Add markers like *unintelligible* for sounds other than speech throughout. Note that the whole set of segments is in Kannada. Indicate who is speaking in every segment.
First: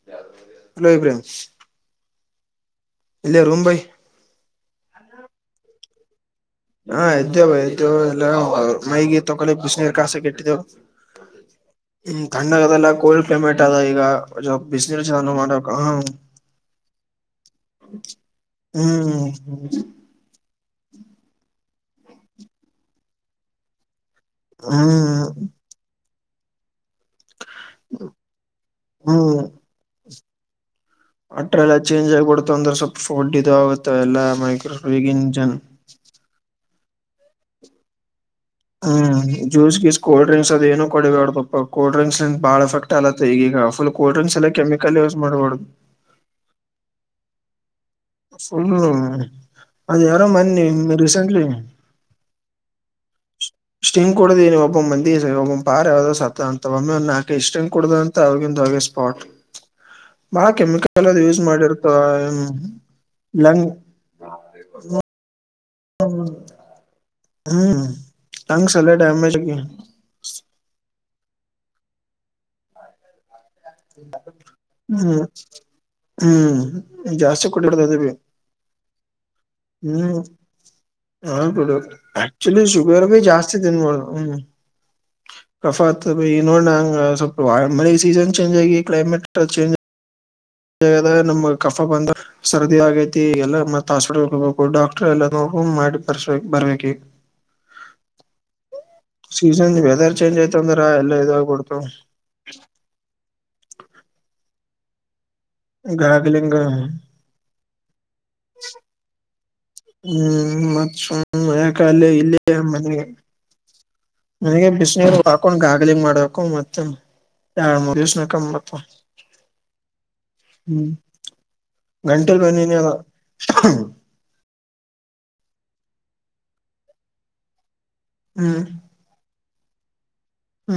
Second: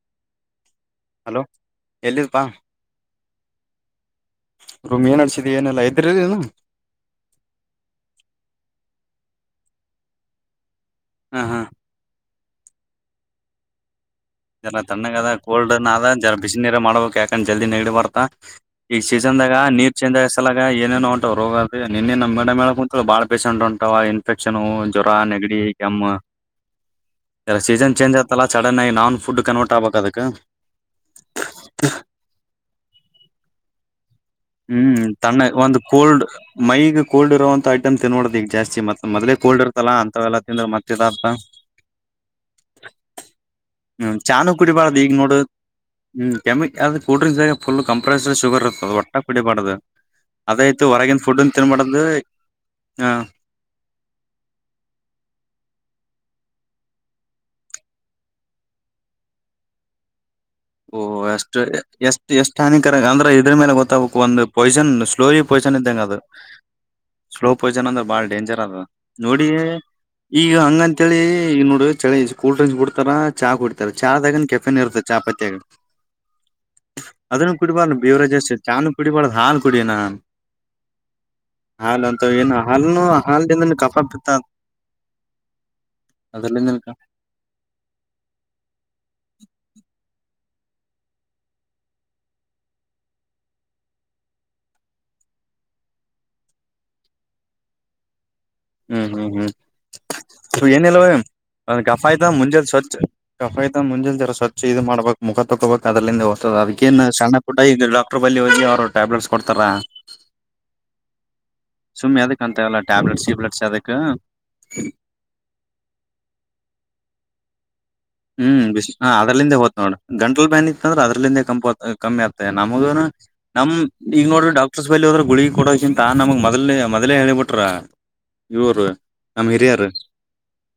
Speaker 1: *inaudible*
Speaker 2: ಎಲ್ಲಿದ್ಪಾ.
Speaker 1: ಇಲ್ಲೆ ರೂಮಂಬೈ.
Speaker 2: ರೂಮ್ ಏನ್ ಅನಡ್ಸಿದಿ ಏನೀಲ್ಲ ಎದ್ರಿಲ್ಲಾ.
Speaker 1: ಹಾ ಇದ್ದೆವು ಬೈ ಇದ್ದೇವು ಎಲ್ಲ ಮೈಗಿ ತೊಕೊಳ್ಳಕ್ ಬಿಸನೀರ್ ಕಾಸಕ್ ಇಟ್ಟಿದ್ದೇವು.
Speaker 2: ಹಾ ಹಾ
Speaker 1: ಹ್ಮ್ ತಣ್ಣಗ್ ಆದಲ್ಲ ಕೋಲ್ಡ್ ಕ್ಲೈಮೇಟ್ ಆದ ಈಗ.
Speaker 2: ಎಲ್ಲ
Speaker 1: ಬಿಸಿನೀರ್
Speaker 2: ತಣ್ಣಗ್ ಆದ
Speaker 1: ಚಾಲೂ ಮಾಡಕ್
Speaker 2: ಕೋಲ್ಡ್ನ್
Speaker 1: ಹ
Speaker 2: ಆದ ಜರ ಬೀಸ್ನೀರ್ ಮಾಡ್ಬಬೇಕ ಯಾಕಂದ್ರ ಜಲ್ದಿ ನೆಗಡಿ ಬರ್ತ. ಈಗ
Speaker 1: ಹ್ಮ್
Speaker 2: ಸೀಸನ್ದಾಗ ನೀರ್ ಚೇಂಜ್ ಆಗ್ ಲಗ ಏನೇನೋಂಟ್ವ್ ರೋಗ ಆಗ್ಲಿ ನಿನ್ನೆ ನಮ್ಮ ಮೇಡಮ್ ಹೇಳ್ ಕುತಿಳು ಬಾಳ ಪೇಷೆಂಟ್ ಹೊಂಟವ. ಇನ್ಫೆಕ್ಷನ್ ಜ್ವರ
Speaker 1: ಹ್ಮ್
Speaker 2: ನೆಗಡಿ ಕೆಮ್ಮ ಎಲ್ಲ ಸೀಸನ್ ಚೇಂಜ್ ಆತಲ್ಲ ಸಡನಾಗಿ ನಾವ್ನು.
Speaker 1: ಹ್ಮ್
Speaker 2: ಫುಡ್ ಕನ್ವರ್ಟ್ ಆಗ್ಬೇಕ್ ಅದಕ್ಕ.
Speaker 1: ಅಟ್ರ ಎಲ್ಲ ಚೇಜ್ ಆಗಿಬಿಡತ ಅಂದ್ರ ಸ್ವಲ್ಪ ಫುಡ್ ಇದು ಆಗುತ್ತೆ ನಾ ಮೈ
Speaker 2: ಹ್ಮ್ ತಣ್ಣ ಒಂದ ಕೋಲ್ಡ್ ಮೈಗ್ ಕೋಲ್ಡ್ ಇರೋಂತ ಐಟಮ್ ತಿನ್ಬಾಡದ ಈಗ ಜಾಸ್ತಿ. ಮತ್
Speaker 1: ಹ್ಮ್
Speaker 2: ಮೊದ್ಲೇ ಕೋಲ್ಡ್
Speaker 1: ಜ್ಯೂಸ್
Speaker 2: ಇರ್ತಲ್ಲ
Speaker 1: ಗೀಸ್ ಕೋಲ್
Speaker 2: ಅಂತವೆಲ್ಲ
Speaker 1: ಡ್ರಿಕ್ಸ್ ಅದ
Speaker 2: ತಿಂದ್ರ
Speaker 1: ಏನು
Speaker 2: ಮತ್ ಇದಾಗ್ತ
Speaker 1: ಕೂಡಿಡದಪ್ಪ. ಕೋಲ್ಡ್ರಿಕ್ಸ್ ಇಂದ ಬಾಳ ಎಫೆಕ್ಟ್. ಕ್ಟ್ ಅಲ್ತದ ಈಗೀಗ ಫುಲ್
Speaker 2: ಹ್ಮ್
Speaker 1: ಕೋಲ್ಡ್ರಿಕ್ಸ್
Speaker 2: ಚಾನು
Speaker 1: ಸಲೇಕೆ ಎಲ್ಲ
Speaker 2: ಕುಡಿಬಾರ್ದು
Speaker 1: ಕೆಮಿಕಲ್
Speaker 2: ಈಗ
Speaker 1: ಯೂಸ್
Speaker 2: ನೋಡು
Speaker 1: ಮಾಡಬಾಡ್ದ.
Speaker 2: ಹ್ಮ್ ಕೆಮ ಅ ಕೋಲ್ಡ್ರೀಕ್ಸದ್ಗ ಫುಲ್ ಕಂಪರೆನ್ಸ್ ಶುಗರ್
Speaker 1: ಫುಲ್
Speaker 2: ಇರತ್ತದ. ಒಟ್ ಒಟ್ಟ ಕುಡಿಬಾಡ್ದ
Speaker 1: ಅದ ಯಾರೋ
Speaker 2: ಅದ್
Speaker 1: ಮೊನ್ನೆ
Speaker 2: ಆಯ್ತ್ ಹೊರಗಿನ
Speaker 1: ರೀಸೆಂಟ್ಲಿ
Speaker 2: ಫುಡ್ನ್ ತಿನ್ಬಾರ್ದು.
Speaker 1: ಸ್ಟಿಂಗ್ ಕೊಡ್ದಿ ನೀ ಒಬ್ಬೊವ್ ಮಂದಿ ಒಬ್ವ್ ಪಾರ್ ಯಾವ್ದೋ ಸತ್ತದ ಅಂತ ಒಮ್ಮೆ ನಾಕ್ ಐದ್ ಸ್ಟಿಂಗ್ ಕುಡ್ದ್ ಅಂತ. ಅವ್ಗಿಂದ ಅವಾಗೇ ಸ್ ಪಾಟ್
Speaker 2: *inaudible*
Speaker 1: *inaudible*
Speaker 2: ಓಹೋ ಅಷ್ಟ
Speaker 1: ಮಾಡಿರ್ತಾವ
Speaker 2: ಎಷ್ಟ ಎಷ್ಟ ಹಾನಿಕರಗ ಅಂದ್ರ ಇದ್ರ
Speaker 1: ಲಂಗ್
Speaker 2: ಮ್ಯಾಲ್ ಗೊತ್ತಾಗಬೇಕು. ಒಂದ ಪಾಯಿಸನ್ ಸ್ಲೋರಿ ಪೊಯಸನ್ ಇದ್ದಂಗ ಅದ ಸ್ಲೋ
Speaker 1: ಹ್ಮ್
Speaker 2: ಪೊಯಸನ್ ಅಂದ್ರ ಬಾಳ ಡೇಂಜರ್
Speaker 1: ಲಂಗ್ಸ್
Speaker 2: ಆದ
Speaker 1: ಎಲ್ಲ ಡ್ಯಾಮೇಜ್
Speaker 2: ನೋಡಿ.
Speaker 1: ಆಗಿ
Speaker 2: ಈಗ ಹಂಗ ಅಂತೇಳಿ ಈಗ್ ನೋಡ ಚಳಿ ಕೂಲ್ ಡ್ರಿಂಕ್ಸ್ ಬಿಡ್ತಾರ. ಚಾ ಕುಡಿತಾರ ಚಾದಾಗನ್ ಕೆಫೆನ್ ಇರತ್ತ
Speaker 1: ಹ್ಮ್
Speaker 2: ಚಾಪತಿಯಾಗ.
Speaker 1: ಹ್ಮ್ ಜಾಸ್ತಿ ಕುಡಿಬ್ಯಾಡ್ದ ಅದ್ ಬೀ
Speaker 2: ಬೇವರೇಜಸ್ ಚಾನು ಕುಡಿಬಾರ್ದು ಹಾಲು ಕುಡಿಯನ
Speaker 1: ಹ್ಮ್. ಹಾ ಬಿಡು
Speaker 2: ಹಾಲು ಅಂತ ಏನು
Speaker 1: ಆಕ್ಚುಲಿ
Speaker 2: ಹಾಲ್ನು
Speaker 1: ಶುಗರ್ ಬೀ ಜಾಸ್ತಿ
Speaker 2: ಹಾಲ್ದಿಂದನು ಕಫ
Speaker 1: ತಿನಬ್ಯಾಡ್ದ
Speaker 2: ಬಿತ್ತ
Speaker 1: ಹ್ಮ್. ಕಫಾ ಆತ್ದ್ ಬೈ. ಈಗ್ ನೋಡ
Speaker 2: ಅದ್ರಲಿಂದ
Speaker 1: ನಾ ಸಪ್ ಸೀಜನ್ ಚೇಂಜ ಆಗಿ ಕ್ಲೈಮೇಟ್ ಚೇಂಜ, ಆದಗ ನಮ್ಗ್ ಕಫ ಬಂದ್ರ. ಸರ್ದಿ ಆಗೈತಿ ಎಲ್ಲಾ ಮತ್ ಹಾಸ್ಪಿಟಲ್ ಹೋಬೇಕು ಡಾಕ್ಟ್ರ ಎಲ್ಲ ನೋ ಮಾಡಿ *unintelligible* ಬರ್ಬೇಕ್ ಈಗ.
Speaker 2: ಹ್ಮ್ ಹ್ಮ್
Speaker 1: ಸೀಸನ್ ವೆದರ್ ಚೇಂಜ್ ಆಯ್ತ
Speaker 2: ಹ್ಮ್
Speaker 1: ಅಂದ್ರ
Speaker 2: ಏನ್ ಇಲ್ಲ
Speaker 1: ಎಲ್ಲ
Speaker 2: ಬೈ
Speaker 1: ಇದಾಗ್ಬಿಡ್ತಾವ್
Speaker 2: ಕಫ ಆಯ್ತ ಮುಂಜೆಲಿ ಸ್ವಚ್ಛ ಕಫಾ ಆಯ್ತ್ ಮುಂಜಲಿ ಜರ ಸ್ವಚ್ಛ ಇದು ಮಾಡ್ಬೇಕು. ಮುಖ ತೊಕೋಬೇಕ್ ಅದ್ರಂಲಿಂದ್ ಹೋಗ್ತದ.
Speaker 1: ಗಾಗ್ಲಿಂಗ್
Speaker 2: ಅದಕ್ಕೇನ್ ಸಣ್ಣ ಪುಟ್ಟ ಈ ಡಾಕ್ಟರ್ ಬಲ್ಲಿ ಹೋಗಿ ಅವ್ರರು, ಟ್ಯಾಬ್ಲೆಟ್ಸ್ ಕೊಡ್ತಾರ
Speaker 1: ಹ್ಮ್ ಮತ್ ಸುಮ್ ಯಾಕ ಅಲ್ಲಿ
Speaker 2: ಸುಮ ಎದಕ್ಕ
Speaker 1: ಇಲ್ಲಿ
Speaker 2: ಅಂತವ
Speaker 1: ಮನೆಗೆ
Speaker 2: ಟ್ಯಾಬ್ಲೆಟ್ಸ್ಲೆ ಗಿಬ್ಲೆಟ್ ಕ.
Speaker 1: ನನಗೆ ಬಿಸನೀರ್ ಹಾಕೊಂಡ್ ಗಾಗ್ಲಿಂಗ್ ಮಾಡ್ಬೇಕು ಮತ್ತನ್ ಎರಡ್ ಮುರ್ದ್ ದಿವಸ್
Speaker 2: ಹ್ಮ್ ಬಿಸ್ ಹ ಅದ್ರಲ್ಲಿಂದೇ ಹೋತದು ನೋಡ್ ಗಂಟಲ್ ಬ್ಯಾನಿ ಇತ್ತ
Speaker 1: ಹ್ಮ್
Speaker 2: ಅಂದ್ರ ಅದ್ರಲಂದೇ ಕಂಪ್ ಕಮ್ಮಿ
Speaker 1: ಗಂಟಲ್
Speaker 2: ಆಗ್ತದೆ
Speaker 1: ಬ್ಯಾನಿನೇ ಅದ
Speaker 2: ನಮಗ ನಮ್ ಈಗ ನೋಡ್ರಿ ಡಾಕ್ಟರ್ಸ್ ಬಲ್ಲ ಹೋದ್ರ ಗುಳಗೀ ಕೊಡಗಿಂತ ನಮಗ್ ಮೊದ್ ಮೊದ್ಲೇ ಹೇಳ್ ಬಿಟ್ಟರ
Speaker 1: ಹ್ಮ್
Speaker 2: ಇವರ ನಮ್ ಹಿರಿಯರು.
Speaker 1: ಹ್ಮ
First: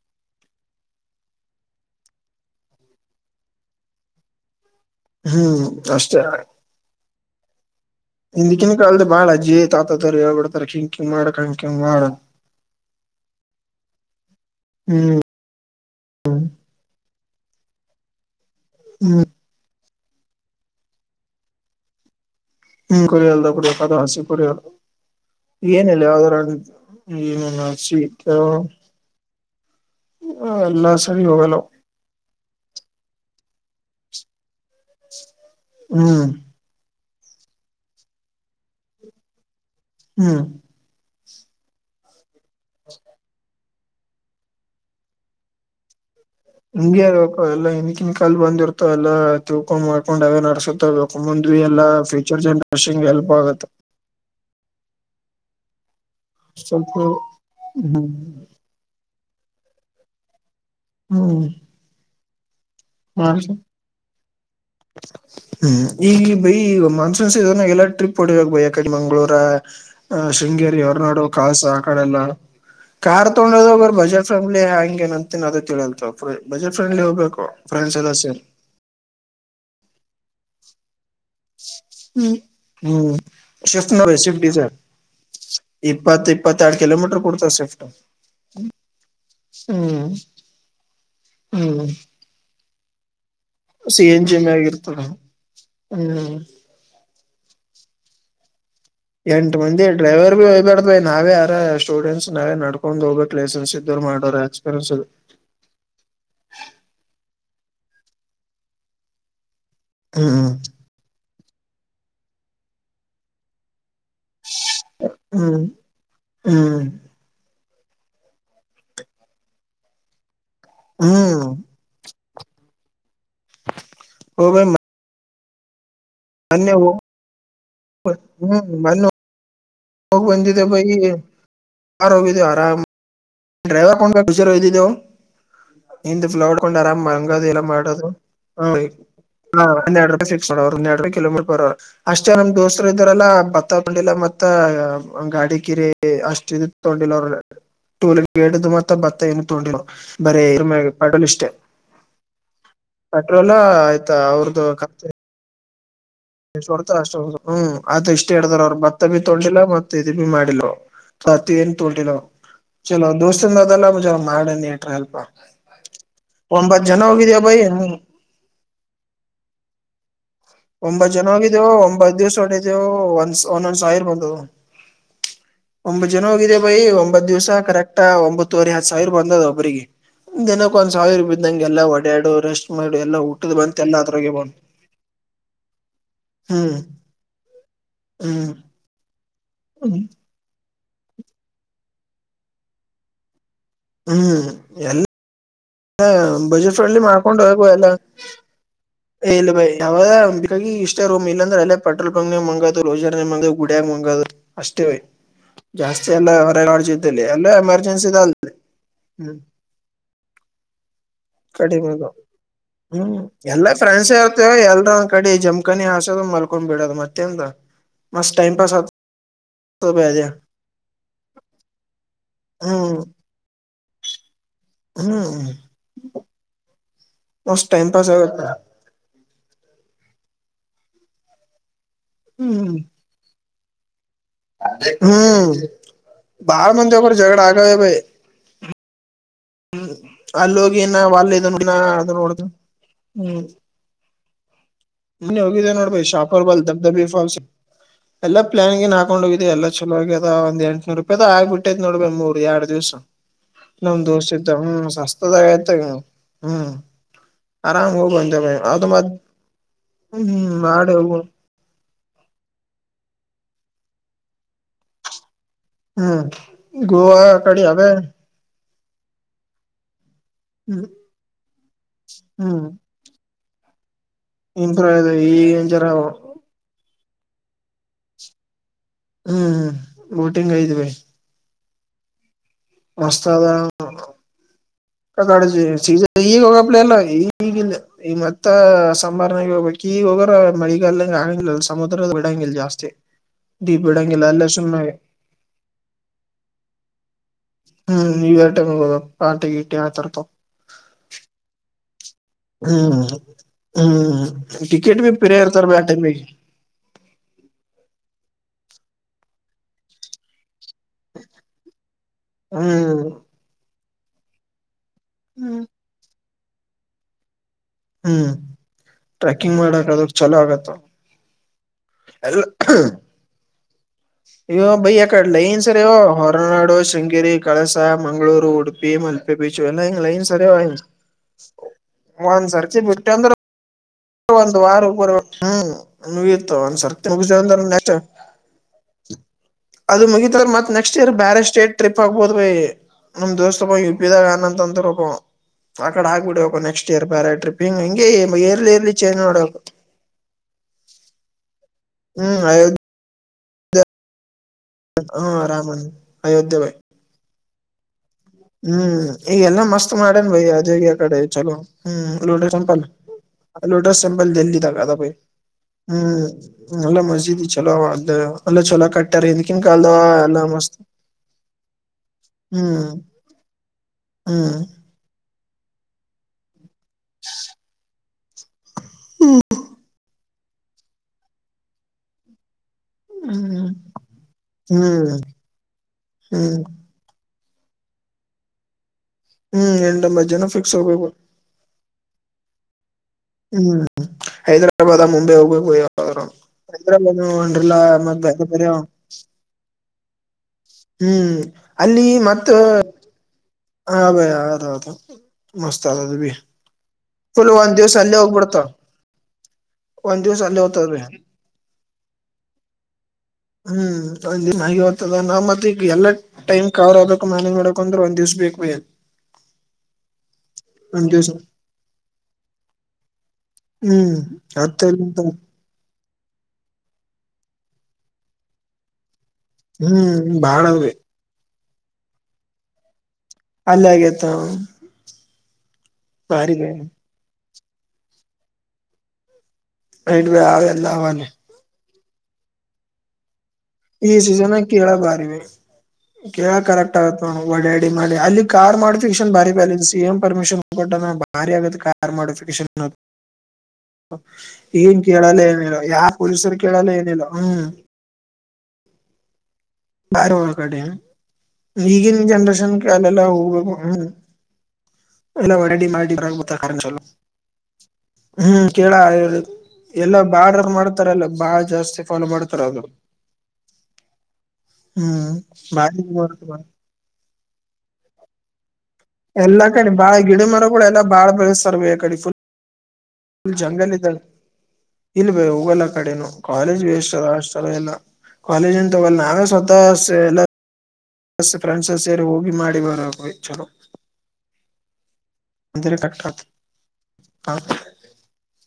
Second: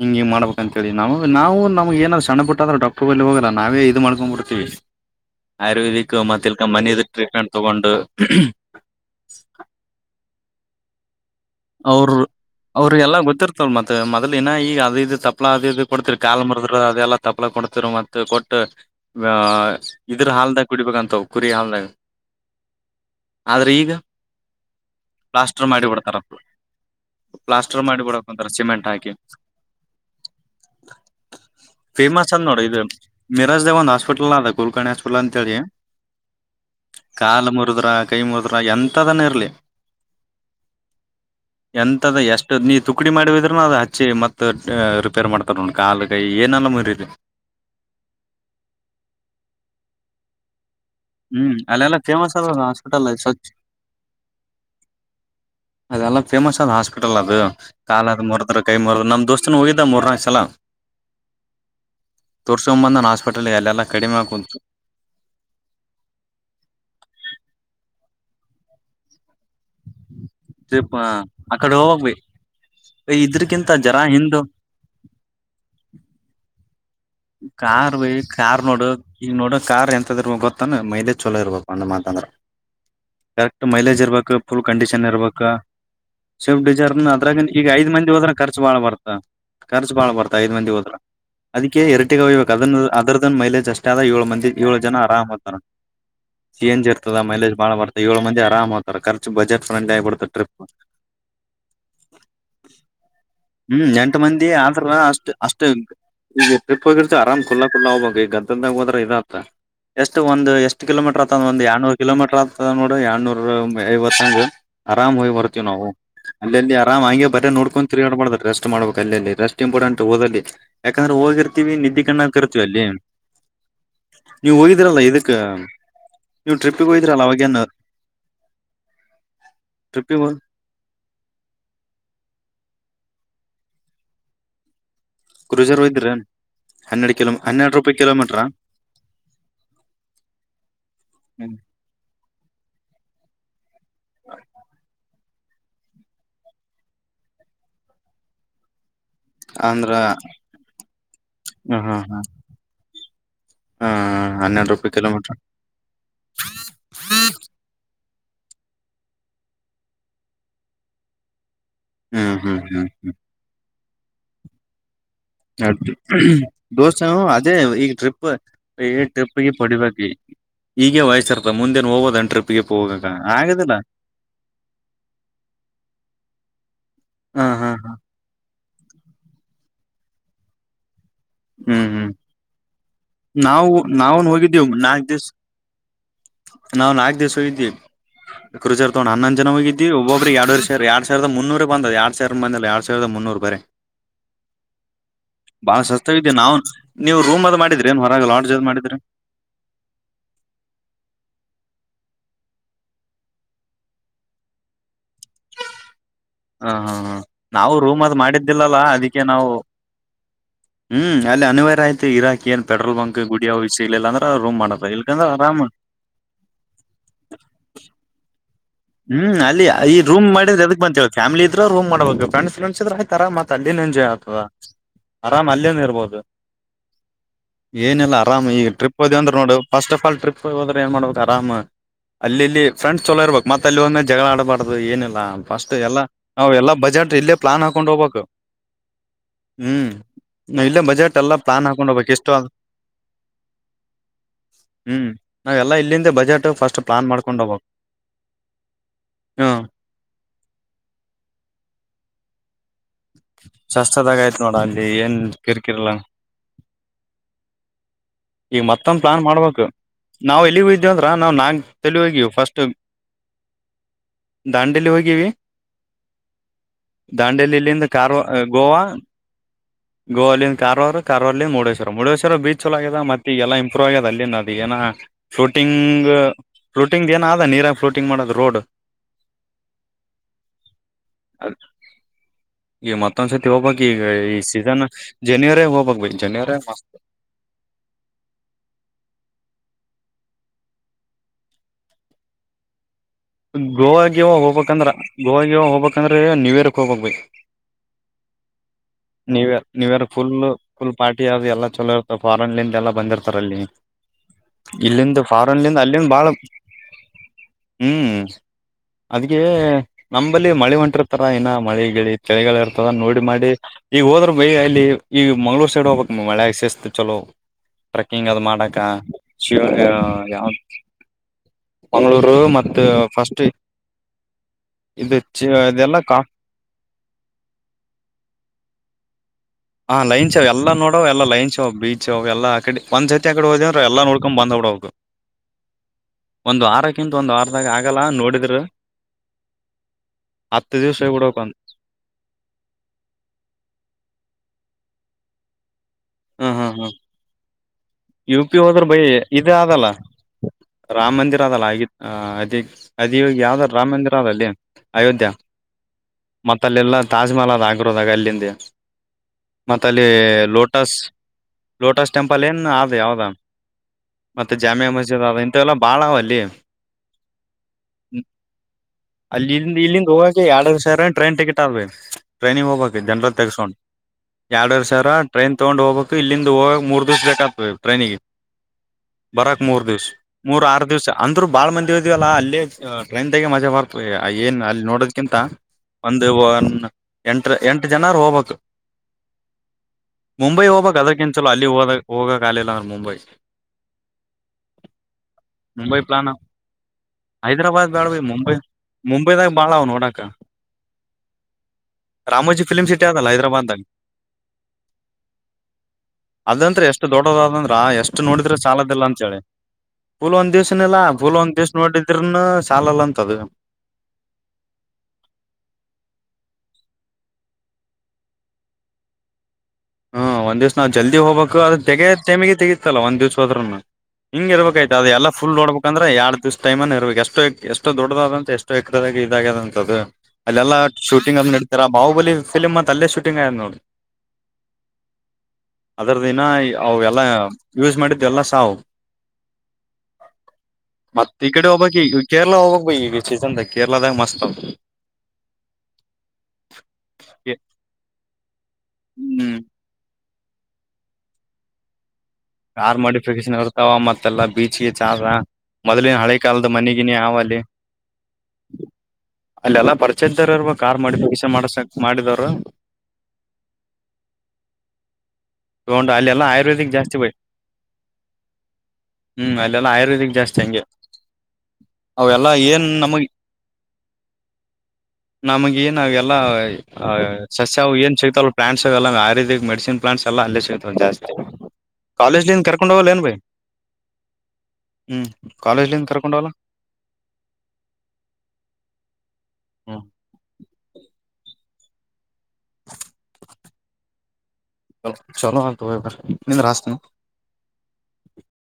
Speaker 2: ಹಿಂಗ್ ಹಿಂಗ್ ಮಾಡಬೇಕ ಅಂತೇಳಿ ನಾವ್ ನಾವು ನಮಗೆ ಏನ ಸಣ್ಣ ಪುಟ್ಟ ಅದ್ರ ಡಾಕ್ಟರ್ ಬಲ್ಲಿ ಹೋಗೋಲ್ಲ ನಾವೇ ಇದು ಮಾಡ್ಕೊಂಡ ಬಿಡ್ತೀವಿ.
Speaker 1: ಹ್ಮ್
Speaker 2: ಆಯುರ್ವೇದಿಕ್
Speaker 1: ಅಷ್ಟೇ
Speaker 2: ಮತ್ತೆಲ್ಕ ಮನಿದ ಟ್ರೀಟ್ಮೆಂಟ್ ತಗೊಂಡು.
Speaker 1: ಹಿಂದಿಕ್ಕಿನ ಕಾಲದ ಬಾಳ ಅಜ್ಜಿ ತಾತ ತರ ಹೇಳ್ಬಡ್ತ ಕಿಂಕಿಂಗ ಮಾಡಕೊಂಡು
Speaker 2: ಅವರ ಅವರಿಗ್ ಎಲ್ಲಾ ಗೊತ್ತಿರ್ತಲ್ ಮತ್ತ ಮೊದ್ ಏನ ಈಗ ಅದ ಇದು
Speaker 1: ಹ್ಮ್
Speaker 2: ತಪ್ಲಾ ಅದು ಇದು ಕೊಡ್ತೀರ ಕಾಲ್ ಮರದರ ಅದೆ ಎಲ್ಲ ತಪ್ಪಲ ಕೊಡ್ತೀರ ಮತ್ತ್ ಕೊಟ್ಟ
Speaker 1: ಹ್ಮ್
Speaker 2: ಇದ್ರ ಹಾಲ್ದಾಗ ಕುಡಿಬೇಕಂತ ಕುರಿ ಹಾಲ್ದಾಗ
Speaker 1: ಹ್ಮ ಕುರಿಲ್ದ ಕುಡ
Speaker 2: ಆದ್ರೆ
Speaker 1: ಕದ
Speaker 2: ಈಗ
Speaker 1: ಹಸಿ ಕುರಿಯಲ್
Speaker 2: ಪ್ಲಾಸ್ಟರ್ ಮಾಡಿ
Speaker 1: ಏನಿಲ್ಲ
Speaker 2: ಬಿಡ್ತಾರ
Speaker 1: ಯಾವದರ *unintelligible* ಏನ್
Speaker 2: ಪ್ಲಾಸ್ಟರ್ ಮಾಡಿ
Speaker 1: ಮಾನಸಿಕ.
Speaker 2: ಬಿಡಕ್ ಅಂತಾರ ಸಿಮೆಂಟ್ ಹಾಕಿ
Speaker 1: ಹ ಎಲ್ಲ ಸರಿ ಹೋಗಲ್ಲ ಅವ್.
Speaker 2: ಫೇಮಸ್ ಅದ ನೋಡ ಇದು ಮೀರಾಜ್ ದಾಗ್ ಒಂದ್ ಹಾಸ್ಪಿಟಲ್ ಅದ ಕೋಲ್ಕರ್ಣಿ ಹಾಸ್ಪಿಟಲ್ ಅಂತೇಳಿ
Speaker 1: ಹ್ಮ್
Speaker 2: ಕಾಲ್ ಮುರದ್ರ ಕೈ ಮುರದ್ರ ಎಂತದಾನ ಇರಲಿ
Speaker 1: ಹ್ಮ್
Speaker 2: ಎಂತದ ಎಷ್ಟು ನೀ ತುಕಡಿ ಮಾಡಿದ್ರನು ಅದು ಹಚ್ಚಿ ಮತ್ತ ರಿಪೇರ್ ಮಾಡ್ತಾರ ಕಾಲ ಕೈ ಏನ್
Speaker 1: ಹಿಂಗೆ ಇರ್ಬೆಕ್ ಎಲ್ಲ ಹಿಂದಕಿನ್ ಕಾಲ್ ಬಂದಿರ್ತ ಅಲ್ಲ ತಿಳ್ಕೊಂಡ್ ಮಾಡ್ಕೊಂಡ್ ಅವೇ ನಡೆಸುತ್ತ ಹೋಗ್ಬೇಕ್ ಮುಂದ
Speaker 2: ಹ್ಮ್
Speaker 1: ಎಲ್ಲಾ
Speaker 2: ಅಲ್ಲೆಲ್ಲಾ ಫೇಮಸ್
Speaker 1: ಫ್ಯೂಚರ್
Speaker 2: ಅದ ಹಾಸ್ಪಿಟಲ್
Speaker 1: ಜನರೇಷನ್ಗೆ ಎಲ್ಪ್
Speaker 2: ಸ್ವಚ್
Speaker 1: ಆಗುತ್ತೆ.
Speaker 2: ಅದೆಲ್ಲಾ ಫೇಮಸ್ ಅದ
Speaker 1: ಸ್ವಲ್ಪ
Speaker 2: ಹಾಸ್ಪಿಟಲ್ ಅದ ಕಾಲ
Speaker 1: ಹ್ಮ್
Speaker 2: ಅದ ಮರದ್ರ ಕೈ ಮರದ್ ನಮ್ ದೋಸ್ತನ ಹೋಗಿದ್ದ ಮೂರ್ನಾಲ್ಕು ಸಲ.
Speaker 1: ಹ್ಮ
Speaker 2: ತೋರಿಸ್ಕೊಂಡ್ ಬಂದನ್ ಹಾಸ್ಪಿಟಲ್ ಅಲ್ಲ ಎಲ್ಲಾ ಕಡಿಮೆ ಕುಂತು
Speaker 1: *inaudible* ಹ್ಮ್ ಈಗ ಬೈ ಮಾನ್ಸೂನ್ ಸೀಸನ್ ಆಗಿಲ್ಲ ಟ್ರಿಪ್ ಹೊಡಿವ ಬಾ ಯಕಡಿ ಮಂಗಳೂರ ಆ ಶೃಂಗೇರಿ
Speaker 2: ಟ್ರಿಪ್
Speaker 1: ಹೊರ್ನಾಡು ಕಾಸ
Speaker 2: ಕಡೆ
Speaker 1: ಆ ಕಡ
Speaker 2: ಹೋಗಕ್ ಬಿ
Speaker 1: ಎಲ್ಲಾ. ಕಾರ್ ತಗೊಂಡ
Speaker 2: ಇದ್ರಕಿಂತ
Speaker 1: ಹೋಗದೊ
Speaker 2: ಜರಾ
Speaker 1: ಬಜೆಟ್
Speaker 2: ಹಿಂದು
Speaker 1: ಫ್ರೆಂಡ್ಲಿ ಹೆಂಗ ಏನ ಅಂತಿನ್ ಅದ ತಿಲೇಲ್ದ ಬಜೆಟ್ ಫ್ರೆಂಡ್ಲಿ ಹೋಗ್ಬೇಕು.
Speaker 2: ಕಾರ್
Speaker 1: ಫ್ರೆಂಡ್ಸ್
Speaker 2: ಬೈ
Speaker 1: ಎಲ್ಲ ಸೇರಿ
Speaker 2: ಕಾರ್ ನೋಡು ಈಗ ನೋಡು ಕಾರ್ ಎಂತದ ಇರ್ಬೆಕ್ ಗೊತ್ತೇನ ಮೈಲೇಜ್ ಚಲೋ ಇರ್ಬೇಕು ಒಂದ ಮಾತಂದ್ರ
Speaker 1: ಹ್ಮ್ ಹ್ಮ್
Speaker 2: ಕರೆಕ್ಟ್
Speaker 1: ಶಿಫ್ಟ್
Speaker 2: ಮೈಲೇಜ್
Speaker 1: ನೋಡಿ
Speaker 2: ಇರ್ಬೇಕ
Speaker 1: ಶಿಫ್ಟ್
Speaker 2: ಫುಲ್
Speaker 1: ಡೀಸೆಲ್
Speaker 2: ಕಂಡೀಷನ್ ಇರ್ಬೇಕ
Speaker 1: ಇಪ್ಪತ್
Speaker 2: ಸ್ವಿಫ್ಟ್
Speaker 1: ಇಪ್ಪತ್ತೆರಡು
Speaker 2: ಡಿಸೈರ್ ನ
Speaker 1: ಕಿಲೋಮೀಟರ್
Speaker 2: ಅದರಾಗ್
Speaker 1: ಕೊಡ್ತಾವ
Speaker 2: ಈಗ
Speaker 1: ಶಿಫ್ಟ್
Speaker 2: ಐದ ಮಂದಿ ಹೋದ್ರ ಖರ್ಚ ಬಾಳ ಬರ್ತುದ್ ಖರ್ಚು ಬಾಳ
Speaker 1: ಹ್ಮ್
Speaker 2: ಬರ್ತಾ ಐದ ಮಂದಿ ಹೋದ್ರ ಕೆ
Speaker 1: ಹ್ಮ್
Speaker 2: ಎರಟಿಗೆ ಹೋಗಬೇಕ ಅದ ಅದರ್ ಮೈಲೇಜ್ ಅಡ್ಜಸ್ಟ್ ಆದ
Speaker 1: ಸಿ
Speaker 2: ಏಳ
Speaker 1: ಎನ್ ಜಿ
Speaker 2: ಮಂದಿ ಏಳು ಜನ
Speaker 1: ಮ್ಯಾಗಿರ್ತದ
Speaker 2: ಆರಾಮ್ ಆಗತಾರ
Speaker 1: ಹ್ಮ್
Speaker 2: ಏನ್ ಜರ್ನಿ ಮೈಲೇಜ್ ಬಾಳ ಬರ್ತುದ್ ಏಳ ಮಂದ ಆರಾಮ್ ಹೋಗ್ತಾರ ಖರ್ಚು
Speaker 1: ಎಂಟ್
Speaker 2: ಬಜೆಟ್
Speaker 1: ಮಂದಿ
Speaker 2: ಫ್ರೆಂಡ್ಲಿ ಆಗಿಬಿಡ್ತ
Speaker 1: ಡ್ರೈವರ್ ಭೀ ಹೊಯ್
Speaker 2: ಟ್ರಿಪ್
Speaker 1: ಬ್ಯಾಡ್ದ್ ಭೈ ನಾವೇ ಯಾರ ಸ್ಟೂಡೆಂಟ್ಸ್ ನಾವೇ ನಡ್ಕೊಂಡ್ ಹೋಗ್ಬೇಕ್ ಲೈಸನ್ಸ್
Speaker 2: ಹ್ಮ್
Speaker 1: ಇದರು
Speaker 2: ಎಂಟು
Speaker 1: ಮಾಡೋರ
Speaker 2: ಮಂದಿ ಆದ್ರ
Speaker 1: ಎಕ್ಸ್ಪೀರಿಯೆನ್ಸ್ ಇದ್ದವ್ರ.
Speaker 2: ಅಷ್ಟ್ ಅಷ್ಟ ಈಗ ಟ್ರಿಪ್ ಹೋಗಿರ್ತೆ ಆರಾಮ್ ಕುಲ್ಲ ಕುಲ್ಲ ಹೋಗ್ಬೇಕು ಈ ಗದ್ದಲ್ದಾಗ ಹೋದ್ರ ಇದು ಆಗ್ತದ ಇತ್ತ ಎಷ್ಟು
Speaker 1: ಹ್ಮ್
Speaker 2: ಒಂದು ಎಷ್ಟು ಎಷ್ಟ ಕಿಲೋಮೀಟರ್ ಆತದ ಒಂದು ಯಾಡನೂರ್ ಕಿಲೋಮೀಟರ್ ಆತದ ನೋಡು ಯಾಡನೂರ್ ಐವತ್ತ ಹಂಗ್ ಆರಾಮ್ ಹೋಗಿ
Speaker 1: ಹ್ಮ್
Speaker 2: ಬರ್ತೀವಿ ನಾವು ಅಲ್ಲಲ್ಲಿ
Speaker 1: ಹ್ಮ್
Speaker 2: ಆರಾಮ್ ಹಂಗೆ ಬರ ನೋಡ್ಕೊ ತಿರ್ಗಯಡ್ ಬ್ಯಾಡದು ರೆಸ್ಟ್ ಮಾಡ್ಬೇಕು ಅಲ್ಲೆಲ್ಲಿ ರೆಸ್ಟ್ ಇಂಪಾರ್ಟೆಂಟ್ ತಗೋದಲ್ಲಿ ಯಾಕಂದ್ರೆ
Speaker 1: ಹ್ಮ್
Speaker 2: ಹೋಗಿರ್ತಿವಿ ನಿದ್ದಿ ಕಣ್ಣಾಕಿರ್ತಿವಿ ಅಲ್ಲಿ. ನೀವು
Speaker 1: ಹೋಗ್ಬ
Speaker 2: ಹೋಗಿದ್ರಲ್ಲ ಇದಕ್ಕ ನೀವು
Speaker 1: ಮೊನ್ನೆ
Speaker 2: ಟ್ರಿಪ್ಗ್
Speaker 1: ಹೋಗ್
Speaker 2: ಹೋಗಿದೀರಲ್ಲ ಅವಾಗೆನ್
Speaker 1: ಹ್ಮ್ ಮೊನ್ನ ಹೋಗ ಬಂದಿದೆ ಬೈ ಆರೋಗಿದ್ದ ಆರಾಮ್. ಡ್ರೈವರ *inaudible*
Speaker 2: ಕ್ರೂಜರ್ ಹೋಗಿದ್ರಿ
Speaker 1: ಹಿಂದ ಫ್ಲಾವುಡ್ ಹೊಡ್ಕೊಂಡ್ ಆರಾಮ
Speaker 2: ಹನ್ನೆರಡು ಕಿಲೋ
Speaker 1: ಮನ್ಗದು ಇಲ್ಲ
Speaker 2: ಹನ್ನೆರಡು ರೂಪಾಯಿ
Speaker 1: ಮಾಡದು
Speaker 2: ಕಿಲೋಮೀಟರ್
Speaker 1: ಹಾ ಒಂದೆರಡು ರೂಪಾಯಿ ಸಿಕ್ಸ್ ಹೋಡದ್ರ *unintelligible* ಕಿಲೋ
Speaker 2: ಹ್ಮ್
Speaker 1: ಮೀಟರ್ ಅಷ್ಟೇ ನಮ ದೋಸ್ತ ಇದರಲ್ಲಾ ತಗೊಂಡಿಲ್ಲ ಮತ್ತ ಗಾಡಿ ಕಿರಿ ಅಷ್ಟ ಇ ತಗೊಂಡಿಲ್ಲ ಅವ ಟೂಲ್ ಎಡದು ಮತ್ತ ಭತ್ತ ಏನ್ನು ತೋಡಿರೋ
Speaker 2: ಅಂದ್ರ
Speaker 1: ಬರೇ *unintelligible* ಇಷ್ಟೇ
Speaker 2: ಹ ಹಾ ಹಾ
Speaker 1: ಪೆಟ್ರೋಲ
Speaker 2: ಹ
Speaker 1: ಆಯ್ತಾ ಅವ್ರದ್ದು
Speaker 2: ಹನ್ನೆರಡು ರೂಪಾಯಿ
Speaker 1: ಖರ್ಚ
Speaker 2: ಕಿಲೋಮೀಟರ್
Speaker 1: ಎಷ್ಟರ್ತ ಅಷ್ಟರ್ ಹ್ಮ್ ಆದ ಇಷ್ಟ್ ಹಿಡದಾರ್ ಅವರು ಭತ್ತ ಬಿ ತೊಂಡಿಲ್ಲ ಮತ್ತ ಇದು ಬಿ ಮಾಡಿಲ್ ಅತಿ ಏನ್ ತೊಗೊಂಡಿಲ್ಲ ಅವ
Speaker 2: ಹ್ಮ್ ಹ್ಮ್ ಹ್ಮ್
Speaker 1: ಚಲೋ
Speaker 2: ಹ್ಮ್
Speaker 1: ದೋಸ್ತ ಅದೆಲ್ಲ ಮುಜಾಗ ಮಾಡನಿ ಟ್ರೈಲ್ಪ
Speaker 2: ಅದ ದೋಸ್ತ ಅದೇ
Speaker 1: ಬೈ
Speaker 2: ಈಗ ಟ್ರಿಪ್ ಈ ಟ್ರಿಪ್ ಗಿಪ್ ಹೊಡಿಬೇಡ ನೀ
Speaker 1: ಒಂಬತ್ ಜನ ಹೋಗಿದ್ದೇವು ಒಂಬತ್ ದಿವ್ಸ
Speaker 2: ಟ್ರಿಪ್ಗೆ
Speaker 1: ಹೊಟ್ಟಿದ್ದೇವು
Speaker 2: ಹೋಗಕ
Speaker 1: ಒಂದ
Speaker 2: ಆಗದಿಲ್ಲ
Speaker 1: ಒಂದೊಂದ ಸಾವಿರ್ ಬಂದೆದ. ಒಂಬತ್ ಜನ ಹೋಗಿದೆ ಬೈ ಒಂಬತ್
Speaker 2: ಹ
Speaker 1: ದಿವ್ಸ
Speaker 2: ಹಾ ಹ
Speaker 1: ಕರೆಕ್ಟ್ ಒಂಬತ್ತು ವರೆ ಹತ್ ಸಾವಿರ ಬಂದದ ಒಬ್ಬ್ರಿಗೆ ದಿನಕ್ಕೆ ಒಂದ ಸಾವಿರ ಬಿತ್ತ *inaudible* ಎಲ್ಲ
Speaker 2: ಹ್ಮ್ ಹ್ಮ್
Speaker 1: ಓಡ್ಯಾಡು ರೆಸ್ಟ್ ಮಾಡು ಎಲ್ಲ ಊಟದ ಬಂತ ಎಲ್ಲ ಅದರಗೆ ಬಂತು
Speaker 2: ನಾಗದಿವಸ್
Speaker 1: ಹ್ಮ್
Speaker 2: ನಾವು ನಾಲ್ಕ ದಿವ್ಸ ಹೋಗಿದ್ದೀವಿ
Speaker 1: ಹ್ಮ್
Speaker 2: ಕ್ರುಜರ್ ತಗೊಂಡು ಹನ್ನೊಂದ ಜನ ಹೋಗಿದ್ದ್ವಿ ಒಬ್ಬೊಬ್ರರಿಗೆ ಎರಡುವರೆ ಸಾವಿರ ಸರಿ ಯಾಡ್ ಸಾವ್ರಿದಾ ಮುನ್ನೂರ ಬಂದದ ಎರಡ್ ಸಾವರ ಬಂದ ಎರಡ್ ಸಾವಿದ ಮುನ್ನೂರ ಬರೆ
Speaker 1: ಹ್ಮ್ ಎಲ್ಲಿ
Speaker 2: ಬಾಳ ಸಸ್ತಾಗಿದ್ಯಾ ನಾವ ನೀವು ರೂಮ್ ಅದ್ ಮಾಡಿದ್ರಿ ಏನ್ ಹೊರಗೆ ಲಾಡ್ಜ್ ಅದ್ ಮಾಡಿದ್ರಿ??
Speaker 1: ಇಲ್ ಬೈ ಯಾವಾಗ ಬೇಕಾಗಿ ಇಷ್ಟೇ ರೂಮ್ ಇ ಅಂದ್ರೆ ಅಲ್ಲೇ ಪೆಟ್ರೋಲ್ ಪಂಕ್ ಮಂಗದು ರೋಜಂಗ್ ಗುಡಿಯಾಗ ಮಕ್ಕೋಲುದ ಅಷ್ಟೇವೆ ಜಾಸ್ತಿ ಎಲ್ಲ
Speaker 2: ಹ ಹಾ ಹಾ
Speaker 1: *inaudible* ಎಲ್ಲ
Speaker 2: ನಾವು ರೂಮ್ ಅದ್
Speaker 1: ಎಮರ್ಜೆನ್ಸಿಲ್ಲಿ ಇದೆ ಅಂತ್ರಿ
Speaker 2: ಮಾಡಿದ್ದಿಲ್ಲಲ್ಲಾ ಅದಕ್ಕೆ
Speaker 1: *inaudible*
Speaker 2: ನಾವು ಹ್ಮ್ ಅಲ್ಲಿ
Speaker 1: ಕಡಿಮ
Speaker 2: ಅನಿವಾರ್ಯ ಆಯ್ತು
Speaker 1: ಬಂದು
Speaker 2: ಇರಾಕ್ ಏನ್ ಪೆಟ್ರೋಲ್
Speaker 1: ಹ್ಮ್
Speaker 2: ಬಂಕ್ ಗುಡಿ
Speaker 1: ಎಲ್ಲ
Speaker 2: ಅವು ಸಿಗ್ಲಿಲ್ಲ
Speaker 1: ಫ್ರೆಂಡ್ಸ
Speaker 2: ಅಂದ್ರ
Speaker 1: ಇರ್ತೇವೆ
Speaker 2: ರೂಮ್
Speaker 1: ಎಲ್ರ
Speaker 2: ಮಾಡದ ಇಲ್ಕಂದ್ರ
Speaker 1: ಕಡೆ
Speaker 2: ಆರಾಮ್
Speaker 1: ಜಮ್ಖನಿ ಹಾಸ್ ಮಲ್ಕೊಂಡ್ ಬಿಡೋದು ಮತ್ತೆನದ ಮಸ್ತ್ ಟೈಮ್ಪಾಸ್ ಆತದ
Speaker 2: ಹ್ಮ್ ಅಲ್ಲಿ ಈ ರೂಮ್ ಮಾಡಿದ್ರ ಎದಕ್ ಬಂತೆ ಹೇಳ್ ಫ್ಯಾಮಿಲೀ ಇದ್ರ ರೂಮ್ ಮಾಡಬೇಕ ಫ್ರೆಂಡ್ಸ್ ಫ್ರೆಂಡ್ಸ್ ಇದ್ರ
Speaker 1: ಹ್ಮ್
Speaker 2: ಹೈಟ್ ಆರಾಮ್. ತಲ್ಲಿ ನಂಜಯ *unintelligible* ಅಥವಾ
Speaker 1: ಹ್ಮ್
Speaker 2: ಆರಾಮ್ ಅಲ್ಲಿನು ಇರ್ಬೋದು.
Speaker 1: ಮಸ್ತ್ ಟೈಮ್ ಪಾಸ್
Speaker 2: ಏನೆಲ್ಲ
Speaker 1: ಆಗತ್ತ
Speaker 2: ಆರಾಮ್ ಈ ಟ್ರಿಪ್ ಹೋದ್ವಿ ಅಂದ್ರ ನೋಡು ಫಸ್ಟ್ ಆಫ್ ಆಲ್ ಟ್ರಿಪ್ ಹೋದ್ರ ಏನ್ ಮಾಡಬೇಕ ಆರಾಮ್ ಅಲ್ಲಿ ಇಲ್ಲಿ
Speaker 1: ಹ್ಮ್
Speaker 2: ಫ್ರೆಂಡ್ಸ್ ಚಲೋ ಇರ್ಬೇಕು. ಮತ್ತಲ್ಲಿ ಒಂದೆ ಜಗಳ ಆಡಬಾರ್ದು ಏನಿಲ್ಲ
Speaker 1: ಹ್ಮ್
Speaker 2: ಫಸ್ಟ್ ಎಲ್ಲ ನಾವು
Speaker 1: ಬಾಳ
Speaker 2: ಎಲ್ಲ
Speaker 1: ಮಂದಿ
Speaker 2: ಬಜೆಟ್
Speaker 1: ಒಬ್ರು
Speaker 2: ಇಲ್ಲೇ
Speaker 1: ಜಗಳ
Speaker 2: ಪ್ಲಾನ್
Speaker 1: ಆಗವೆ
Speaker 2: ಹಾಕೊಂಡು
Speaker 1: ಬೈ
Speaker 2: ಹೋಗ್ಬೇಕು. ಹ್ಮ್.
Speaker 1: ಅಲ್ಲಿ ಹೋಗಿ
Speaker 2: ಇಲ್ಲೇ ಬಜೆಟ್
Speaker 1: ಇನ್ನವಲ್
Speaker 2: ಎಲ್ಲಾ ಪ್ಲಾನ್ ಹಾಕೊಂಡ್
Speaker 1: ಅದು
Speaker 2: ಹೋಗ್ಬೇಕು ಎಷ್ಟು
Speaker 1: ನೋಡುದು ಹ್ಮ್
Speaker 2: ಹ್ಮ್
Speaker 1: *unintelligible* ಮನ್ನೆ ಹೋಗಿದೆ
Speaker 2: ನಾವೆಲ್ಲಾ
Speaker 1: ನೋಡ್
Speaker 2: ಇಲ್ಲಿಂದ ಬಜೆಟ್ ಫಸ್ಟ್
Speaker 1: ಭೈ
Speaker 2: ಪ್ಲಾನ್
Speaker 1: *inaudible* ಫಾಲ್ಸ್
Speaker 2: ಮಾಡ್ಕೊಂಡ್ ಹೋಗ್ಬೇಕು
Speaker 1: ಎಲ್ಲ ಪ್ಲಾನ್ ಗ್ಲಿನ್ ಹಾಕೊಂಡ ಹೋಗಿದೇವ
Speaker 2: ಹ್ಮ್
Speaker 1: ಎಲ್ಲಾ ಚಲೋ ಆಗೇದ ಒಂದ ಎಂಟ್ನೂರು ರೂಪಾಯ್ ಆಗ್ಬ ಬಿಟ್ಟೈ ನೋಡ್ ಭೈ ಯಾಡ್ ಮೂರ್ ದಿವ್ಸ. ನಮ್ದ
Speaker 2: ಸಸ್ತದಾಗ
Speaker 1: ದೋಸ್ತ್
Speaker 2: ಆಯ್ತ್
Speaker 1: ಇದ್ದ
Speaker 2: ನೋಡ
Speaker 1: ಅವ್ನು
Speaker 2: ಅಲ್ಲಿ
Speaker 1: ಮಸ್ತ್
Speaker 2: ಏನ್
Speaker 1: ರಸ್ತೆದಾಗ ಆಯ್ತ
Speaker 2: ಕಿರಿಕಿರಿಲ್ಲ
Speaker 1: ಏನೋ ಹ್ಮ್ ಆರಾಮ ಹೋಗ
Speaker 2: ಈಗ ಮತ್ತೊಂದು ಪ್ಲಾನ್ ಮಾಡಬೇಕು
Speaker 1: ಹ್ಮ್
Speaker 2: ನಾವ್ ಎಲ್ಲಿಗ
Speaker 1: ಮಾಡಿ
Speaker 2: ಹೋಗಿವಂದ್ರ
Speaker 1: ಹೋಗು
Speaker 2: ನಾವ್ ನಾ ಯಲ್ಲೊಗಿವ್ ಫಸ್ಟ್ ದಾಂಡಲಿ ಹೋಗವಿ.
Speaker 1: ಹ್ಮ್ ಗೋವಾ ಕಡೆ ಅದೇ
Speaker 2: ಕಾರ್ವ ಗೋವಾ ಗೋವಾಲಿಂದ
Speaker 1: ಹ್ಮ್
Speaker 2: ಕಾರವಾರ ಕಾರವರಳಿಂದ ಮುರುಡೇಶ್ವರ ಮುರುಡೇಶ್ವರ ಬೀಚ್
Speaker 1: ಹ್ಮ್
Speaker 2: ಚಲಾಗಿದೆ ಮತ್ ಈಗ ಎಲ್ಲಾ ಇಂಪ್ರೂವ್ ಆಗ್ಯದ ಅಲ್ಲಿನ ಅದು ಏನ
Speaker 1: ಇಂಪ್ರೂವ್ ಆದ ಈಗನ್ ಜರ
Speaker 2: ಶೂಟಿಂಗ್ ಪ್ಲೋಟಿಂಗ ಏನಾದ ನೀರ ಫ್ಲೋಟಿಂಗ್ ಮಾಡದು ರೋಡ್ -
Speaker 1: ಹ್ಮ್ ಹ್ಮ್ ಬೋಟಿಂಗ್ ಐದ್ ಇವೆ.
Speaker 2: ಅದ ಈ
Speaker 1: ಮಸ್ತ್ ಅದ
Speaker 2: ಮತ್ತೊಂದ್ಸತಿ ಹೋಗ್ಬೇಕ ಈಗ ಈ ಸೀಸನ್ ಜನಿವರಿ
Speaker 1: *unintelligible*
Speaker 2: ಹೋಗ್ಬಕ್ ಬೈ
Speaker 1: ಸೀಸನ್ ಈಗ ಹೋಗೋ
Speaker 2: ಜನಿವರಿ
Speaker 1: ಪ್ಲಾನ್ ಇಲ್ಲ ಈಗಿಲ್ಲ. ಈ ಮತ್ತ ಸುಮ್ಮರನ್ಯಾಗ ಹೋಗ್ಬೇಕ ಈಗ ಹೋಗರ ಮಳಿಗಾಲದಾಗ ಆಗಂಗಿಲ್ಲ ಸಮುದ್ರದ ಬಿಡಂಗಿಲ್ಲ ಜಾಸ್ತಿ. ದೀಪ್ ಬಿಡಂಗಿಲ್ಲ
Speaker 2: ಗೋವಾಗಿವಾ
Speaker 1: ಅಲ್ಲೇ ಸುಮ್ಮ್ನೆ
Speaker 2: ಹೋಗ್ಬೇಕಂದ್ರ ಗೋವಾಗಿವಾ ಹೋಗ್ಬೇಕಂದ್ರ ನ್ಯೂ ಇಯರ್ಕ್ ಹೋಗ್ಬೇಕ ಭೈ.
Speaker 1: ಹ್ಮ್ ನ್ಯೂ ಇಯರ್ ಟೈಮ್ ಹೋಗೋದ
Speaker 2: ನ್ಯೂ
Speaker 1: ಪಾರ್ಟಿಗೆ
Speaker 2: year new year full full party ಆದು ಎಲ್ಲ ಚಲೋ ಫಾರನ್ಲಂದ ಎಲ್ಲ
Speaker 1: ಹ್ಮ್
Speaker 2: ಬಂದಿರ್ತಾರ ಅಲ್ಲಿ
Speaker 1: ಹ್ಮ್ ಟಿಕೆಟ್ ಬಿ
Speaker 2: ಇಲ್ಲಿಂದ
Speaker 1: ಪಿರೇ ಇರ್ತಾರ ಬ
Speaker 2: ಫಾರನ್ಲಂದ
Speaker 1: ಆ
Speaker 2: ಅಲ್ಲಿಂದ
Speaker 1: ಟೈಮಿಗೆ
Speaker 2: ಬಾಳ ಹ್ಮ್ ಅದಗೆ ನಂಬಲ್ಲಿ ಮಳೆ ಹೊಂಟರ ತರ ಇನ್ನ ಮಳಿ ಚಳಿಗಳ ಇರ್ತದ
Speaker 1: ಹ್ಮ್
Speaker 2: ನೋಡಿ ಮಾಡಿ ಈಗ ಹೋದ್ರ ಬೈ ಅಲ್ಲಿ ಈಗ ಮಂಗಳೂರು ಸೈಡ್ ಹೋಗಬೇಕ ಮಳೆ ಸೇಸ್ತು ಚಲೋ ಟ್ರೆಕ್ಕಿಂಗ್
Speaker 1: ಹ್ಮ್
Speaker 2: ಅದು ಮಾಡಕ
Speaker 1: ಟ್ರೆಕ್ಕಿಂಗ್
Speaker 2: ಶಿವ
Speaker 1: ಮಾಡಕ್ ಅದಕ್ ಚಲೋ
Speaker 2: ಯ
Speaker 1: ಆಗತ್ತ
Speaker 2: ಮಂಗಳೂರು ಮತ್ತ ಫಸ್ಟ್.
Speaker 1: ಇವ ಭೈ ಯ
Speaker 2: ಇದು
Speaker 1: ಕಡ್ಲ ಏನ್ ಸರ್ ಇವ
Speaker 2: ಇದೆಲ್ಲಾ ಕಾ
Speaker 1: ಹೊರನಾಡೋ ಶೃಂಗೇರಿ ಕಳಸ ಮಂಗಳೂರು ಉಡುಪಿ ಮ
Speaker 2: ಹಾ ಲೈನ್ಸ್ ಅವ ಎಲ್ಲ ನೋಡವ್ ಎಲ್ಲ
Speaker 1: *unintelligible* ಒನ್ ಸರತಿ ಬಿಟ್ಟೆ ಅ
Speaker 2: ಹ ಎಲ್ಲ ನೋಡ್
Speaker 1: ಒಂದ್ ವಾರ ಹ್ಮ ಮುಗತ
Speaker 2: ಒಂದ್
Speaker 1: ಒಂದ್ಸರ್ತಿ
Speaker 2: ವಾರಕ್ಕಿಂತ ಒಂದ್
Speaker 1: ಮುಗತಿಂದ್ರಾ
Speaker 2: ವಾರದಾಗ
Speaker 1: ನೆಕ್ಸ್ಟ್
Speaker 2: ಆಗಲ್ಲ ನೋಡಿದ್ರ
Speaker 1: ಅದು ಮುಗಿತಾರೆ ಮತ್ತ
Speaker 2: ಹತ್ತು
Speaker 1: ನೆಕ್ಸ್ಟ್
Speaker 2: ದಿವ್ಸ
Speaker 1: ಇಯರ್
Speaker 2: ಬಿಡಕ್
Speaker 1: ಬ್ಯಾರ್
Speaker 2: ಒಂದ್
Speaker 1: ಎಸ್ಟೇಟ್ ಟ್ರಿಪ್ ಆಗ್ಬಹದು ಬೈ ನಮ್ ದೋಸ್ತ ಬೀ ಯುಪಿ ಬಿದಾಗ ಅನಂತ ಅಂತರ. ಆ ಕಡೆ
Speaker 2: ಹ್ಮ
Speaker 1: ಆಗ್ಬಡ್ಬೇಕು
Speaker 2: ಹ್ಮ್
Speaker 1: ನೆಕ್ಸ್ಟ್
Speaker 2: ಹ್ಮ್
Speaker 1: ಇಯರ್ ಬ್ಯಾರೆ ಟ್ರಿಪ್ ಹಿಂಗ ಹಿಂ
Speaker 2: ಯು
Speaker 1: ಇಯರ್ಲೀ ಇಯರ್ಲೀ ಚೇಂಜ್ ನೋಡ್ಬೇಕು.
Speaker 2: ರಾಮ್ ಮಂದಿರ್ ಅದಲ್ಲ ಆಗಿ
Speaker 1: ಹ್ಮ್
Speaker 2: ಅದ
Speaker 1: ಅಯೋಧ್ಯ
Speaker 2: ಅದ ಯಾವ್ದ ರಾಮ್ ಮಂದಿರ ಅದಲ್ಲಿ. ಅಯೋಧ್ಯ
Speaker 1: ಹ್ಮ ಆರಾಮನ್ ಅಯೋಧ್ಯೆ
Speaker 2: ಮತ್ತ
Speaker 1: ಬೈ
Speaker 2: ಅಲ್ಲೆಲ್ಲ ತಾಜ್ಮಹಲ್ ಅದ ಆಗಿರೋದಾಗ ಅಲ್ಲಿ ಅಲ್ಲಿಂದ
Speaker 1: ಹ್ಮ್ ಈಗೆಲ್ಲಾ
Speaker 2: ಮತ್ತ
Speaker 1: ಮಸ್ತ್ ಮಾಡನ್ ಬಯ ಅದ ಗ
Speaker 2: ಲೋಟಸ್
Speaker 1: ಕಡೆ ಚಲೋ ಹ್ಮ್ ಲೋಟಸ್
Speaker 2: ಏನ್
Speaker 1: ಟೆಂಪಲ್
Speaker 2: ಅದ ಯಾವ್ದ
Speaker 1: ಲೋಟಸ್ ಟೆಂಪಲ್
Speaker 2: ಮತ್ತೆ
Speaker 1: ದಲ್ಲಿ
Speaker 2: ಜಾಮಿಯಾ
Speaker 1: ತಾಗದ ಭ
Speaker 2: ಮಸ್ಜಿದ್ ಅದ ಇಂಥವೆಲ್ಲಾ ಬಾಳ
Speaker 1: ಹ್ಮ್
Speaker 2: ಅವ ಅಲ್ಲಿ
Speaker 1: ಅಲ್ಲ ಮಸ್ಜಿದ ಚಲೋ ಅಯ್ತೆ
Speaker 2: ಅಲ್ಲಿಂದ ಇಲ್ಲಿಂದ ಹೋಗೆ ಎರಡ
Speaker 1: ಮಸ್ತ್
Speaker 2: ಸಾವ ಟ್ರೈನ್ ಟಿಕೆಟ್ ಆಗ್ಬೇಕು ಟ್ರೈನಿಗೆ
Speaker 1: ಹ್ಮ್
Speaker 2: ಹೋಗ್ಬೇಕು ಜನ ತಗಸ್ಕೊಂಡು
Speaker 1: ಹ್ಮ್
Speaker 2: ಯಾರಡಾರ ಸರ ಟ್ರೈನ್ ತಗೊಂಡ್ ಹೋಗ್ಬೇಕು ಇಲ್ಲಿಂದ ಹೋಗ ಮೂರು ದಿವಸ ಬೇಕ ಟ್ರೈನಿಂಗ ಬರಕ್ ಮೂರು ದಿವ್ಸ ಮೂರು ಆರು ದಿವ್ಸ ಅಂದ್ರರು ಬಾಳ ಮಂದಿ ಇದ್ವಲ್ಲ ಅಲ್ಲೇ ಟ್ರೈನ್ದಾಗ
Speaker 1: ಹ್ಮ್
Speaker 2: ಮಜಾ ಬರ್ತವಿ ಏನ್ ಅಲ್ಲಿ
Speaker 1: ಹ್ಮ್
Speaker 2: ನೋಡೋದ್ಕಿಂತ ಒಂದು
Speaker 1: ಹ್ಮ್
Speaker 2: ಒನ್ ಎಂಟ ಎಂಟು ಜನ ಹೋಗ್ಬೇಕು
Speaker 1: ಹ್ಮ್ ಎಂಟು ಒಂಬತ್ತು
Speaker 2: ಮುಂಬೈ ಹೋಗಬೇಕು ಅದಕ್ಕಿನ್ ಚಲೋ ಅಲ್ಲಿ ಹೋದಾಗ ಹೋಗಕ್ ಹಾಗಿಲ್ಲ ಅಂದ್ರೂನು ಮುಂಬೈ
Speaker 1: ಹ್ಮ್ ಹೈದ್ರಾಬಾದಾ ಮಂಬೈ ಹೋಗಬೇಕು ಬಯ್ಯಾ
Speaker 2: ಮುಂಬೈ
Speaker 1: ಯವಾಗದ್ರು
Speaker 2: ಪ್ಲಾನ್
Speaker 1: *unintelligible* ವಂಡರ್ಲ
Speaker 2: ಹೈದ್ರಾಬಾದ್ ಬ್ಯಾಡ
Speaker 1: ಎರ
Speaker 2: ಬಿ
Speaker 1: ಅಲ್ಲಾತ್ತ
Speaker 2: ಮುಂಬೈ
Speaker 1: ಬರ
Speaker 2: ಮುಂಬೈದಾಗ ಬಾಳ ಅವ್ ನೋಡಾಕ
Speaker 1: ಹ್ಮ್ ಅಲ್ಲಿ ಮತ್ತ
Speaker 2: ರಾಮೋಜಿ ಫಿಲ್ಮ್ ಸಿಟಿ ಅದಲ್ಲ ಹೈದ್ರಾಬಾದ್ದಾಗ
Speaker 1: ಹ ಭಯ ಹೌದೌದು ಮಸ್ತಾದ ವ್ಯೂ
Speaker 2: ಅದಂತ್ರ ಎಷ್ಟು ದೊಡ್ಡದ ಅದಂದ್ರ ಎಷ್ಟು ನೋಡಿದ್ರೆ
Speaker 1: ಹೋಗ್ಬಿಡ್ತಾವ
Speaker 2: ಸಾಲುದಿಲ್ಲ ಅಂತ ಹೇಳಿ
Speaker 1: ಒಂದ್
Speaker 2: ಪುಲ್
Speaker 1: ದಿವ್ಸ
Speaker 2: ಒಂದ
Speaker 1: ಅಲ್ಲೇ
Speaker 2: ದಿವ್ಸನ
Speaker 1: ಹೋಗ್ತದ ಬಿ
Speaker 2: ಇಲ್ಲ ಫೂಲ್ ಒಂದ್ ದಿವ್ಸ ನೋಡಿದ್ರರುನು ಸಾಲಲ್ಲ ಅಂತದ
Speaker 1: ಹ್ಮ್ ಒಂದಿನ ಹಿತದ ನ ಮತ್ತ ಈಗ ಎಲ್ಲ ಟೈಮ್ ಕಾರ್ ಆಗಕ್ ಮ್ಯಾನೇಜ್ ಮಾಡಕಕ್ ಅಂದ್ರ ಒಂದ ದಿವಸ ಬೇಕು
Speaker 2: ಹ್ಮ ಒಂದ್ ದಿವ್ಸ ನಾವು ಜಲ್ದಿ
Speaker 1: ದಿವ್ಸ
Speaker 2: ಹೋಗ್ಬೇಕು ಆದ್ರ ತೆಗೆ ಟೈಮಿಗೆ ತೆಗಿ ಒಂದ ದಿವ್ಸ ಹದ
Speaker 1: ಹ್ಮ್
Speaker 2: ಹಿಂಗ ಇರ್ಬೇಕ್ತ
Speaker 1: ಹತ್ತಂತ
Speaker 2: ಅದೆಲ್ಲ ಫುಲ್ ನೋಡ್ಬಬೇಕ ಯಂದ್ರೆ ಎರಡ್ ದಿವ್ ಟೈಮ್ ಅನ್ನ ಇರ್ಬೇಕ ಎಷ್ಟ ಎಷ್ಟ ದೊಡ್ಡದಾದ ಅಂತ ಎಷ್ಟು *unintelligible* ಎಕದ ಇದಾಗದಂತ್ದ
Speaker 1: ಹ್ಮ್ ಬಾಳ
Speaker 2: ಅಲ್ಲೆಲ್ಲ
Speaker 1: ಅವೆ
Speaker 2: ಶೂಟಂಗ್ ನಡೀತದೆ ಬಾಹುಬಲಿ ಫಿಮ್ ಅಲ್ಲೇ ಶೂಟಿಂಗ್ ಆಗ್ಯದ ನೋಡ್ರಿ
Speaker 1: ಅಲ್ಲ ಆಗೇತ
Speaker 2: ಅದ್ರ ದಿನ
Speaker 1: ಬಾರಿಬೆ
Speaker 2: ಅವೆಲ್ಲಾ ಯೂಸ್ ಮಾಡಿದ್ದ ಎಲ್ಲ ಸಾವ
Speaker 1: ಇಲ್ಲ ಆಗಲ್ಲ
Speaker 2: ಇಕಡೆ ಒಬ್ಬಕ್ಕಿ ಈ ಕರಳ ಹೋಗಬಾಗಕ್ಕೆ. *inaudible* *inaudible* ಕೇ.
Speaker 1: ಈ ಸೀಜನ್ ಕ ಬಾರಿ. *inaudible* ಕೇಳಕ್ ಕರೆಕ್ಟ್ ಆಗತ್ ನ ಒಡ್ಯಾಡಿ ಮಾಡಿ ಅಲ್ಲಿ ಕಾರ್ ಮಾಡ್ತಿವಿ ಇಷನ್ ಬಾರಿಪ
Speaker 2: ಹ್ಮ್
Speaker 1: ಅಲ್ಲಿ ಸಿ ಎಂ. ಪರ್ಮಿಷನ್ ಕೊಟ್ಟಗ ಭಾರಿ ಆಗತ್. ಯಾರ್ ಮಾಡ್
Speaker 2: ಕಾರ್ ಮಾಡಿಫಿಕೇಶನ್ ಇರ್ತಾವ
Speaker 1: *unintelligible*
Speaker 2: ಮತ್ತೆಲ್ಲಾ ಬೀಚ್ಗೆ
Speaker 1: ಏನ್
Speaker 2: ಚಾದ
Speaker 1: ಕೇಳಲೇನ್ ನೀನು ಯಾರ್ ಪೊಲೀಸರು. ಕೇಳಲ್ಲ ಏನಿಲ್ಲ ಹ್ಮ್.
Speaker 2: ಅಲೆಲ್ಲ
Speaker 1: ಬಾರಿ
Speaker 2: ಪರಿಚೆದ್ದಾರೆ ಇರ್ಬಕ್
Speaker 1: ಒಳಗಡೆ
Speaker 2: ಕಾರ್ ಮಾಡಿಪಿಕೇಶನ್ ಮಾಡಸಕ್ ಮಾಡಿದರು.
Speaker 1: ಎಲೆಲ್ಲ ಹೋಗ ಹ್ಮ್. ಎಲ್ಲ ಹೊಡಾಡಿ
Speaker 2: ತಗೊಂಡು
Speaker 1: ಮಾಡಿ
Speaker 2: ಅಲ್ಲೆಲ್ಲಾ
Speaker 1: ವಾರಗಬರ್ತಾರ್
Speaker 2: ಆಯುರ್ವೇದಿಕ್
Speaker 1: ಕರುದ್ರವ್ರು.
Speaker 2: ಜಾಸ್ತಿ ಬೈ
Speaker 1: ಹ್ಮ್ ಕೇಳ
Speaker 2: ಹ್ಮ್ ಅಲ್ಲೆಲ್ಲಾ
Speaker 1: ಎಲ್ಲೋ
Speaker 2: ಆಯುರ್ವೇದಿಕ್ ಜಾಸ್ತಿ
Speaker 1: ಬಾಡ್ರಗ್
Speaker 2: ಹಂಗೆ
Speaker 1: ಮಾಡ್ತಾರಲ್ಲ ಬಾಳ್ ಜಾಸ್ತಿ. ಫಾಲೋ
Speaker 2: ಅವೆಲ್ಲಾ
Speaker 1: ಮಾಡ್ತಾರ ಅದು
Speaker 2: ಏನ್ ನಮಗ್
Speaker 1: ಹ್ಮ್
Speaker 2: ನಮಗಿ
Speaker 1: ಬಾರಿ
Speaker 2: ನಾವ್ ಎಲ್ಲಾ.
Speaker 1: ಮಾಡ್ತಾರ
Speaker 2: ಹ ಸಸ್ಯವು ಏನ್ ಸಿತಾವಲ ಪ್ಲಾಂಟ್ಸ್ ಅವೆಲ್ಲ
Speaker 1: ಎಲ್ಲಾ ಕಡೆ
Speaker 2: ಮೆಡಿಸಿನ್
Speaker 1: ಬಾಳ
Speaker 2: ಪ್ಲಾಟ್ಸ್. ಎಲ್ಲ
Speaker 1: ಗಿಡ
Speaker 2: ಅಲ್ಲೇ
Speaker 1: ಮರಗಳು ಎಲ್ಲಾ
Speaker 2: *unintelligible*
Speaker 1: ಬಾಳ
Speaker 2: ಜಾಸ್ತಿ ಕಾಲೇಜ್ನಿಂದ್ ಕರ್ಕೊಂಡ ಹೋಗಲ್ ಏನ್ ಬೈ.
Speaker 1: ಇಲ್ ಜಂಗಲ್ ಇದಗ
Speaker 2: ಹ್ಮ್
Speaker 1: ಇಲ್ ಬೈ
Speaker 2: ಕಾಲೇಜ್ಲಿಂದ
Speaker 1: ಹೋಗಲ್ಲಕಡೆನು
Speaker 2: ಕರ್ಕೊಂಡ್ ಹೋಗಲ್ಲ
Speaker 1: ಕಾಲೇಜ್ ವೇಸ್ ಅದವ್ ಅಷ್ಟ. ಪರ್ವಾಗಿಲ್ಲ ಕಾಲೇಜಿಂದೋಗಲ್ ನೇ
Speaker 2: ಹ್ಮ್
Speaker 1: ಸ್ವತಃ. ಫ್ರೆಂಡ್ಸು ಸೇರಿ ಹೋಗಿ ಮಾಡಿ ಬರ ಚಲೋ.
Speaker 2: ಲ ಚಲೋ ಹತೋ ಯಪ್ಪಾ ನಿಂದ್ರ ಹಾಸ್ತೀನಿ.
Speaker 1: ಹಾ.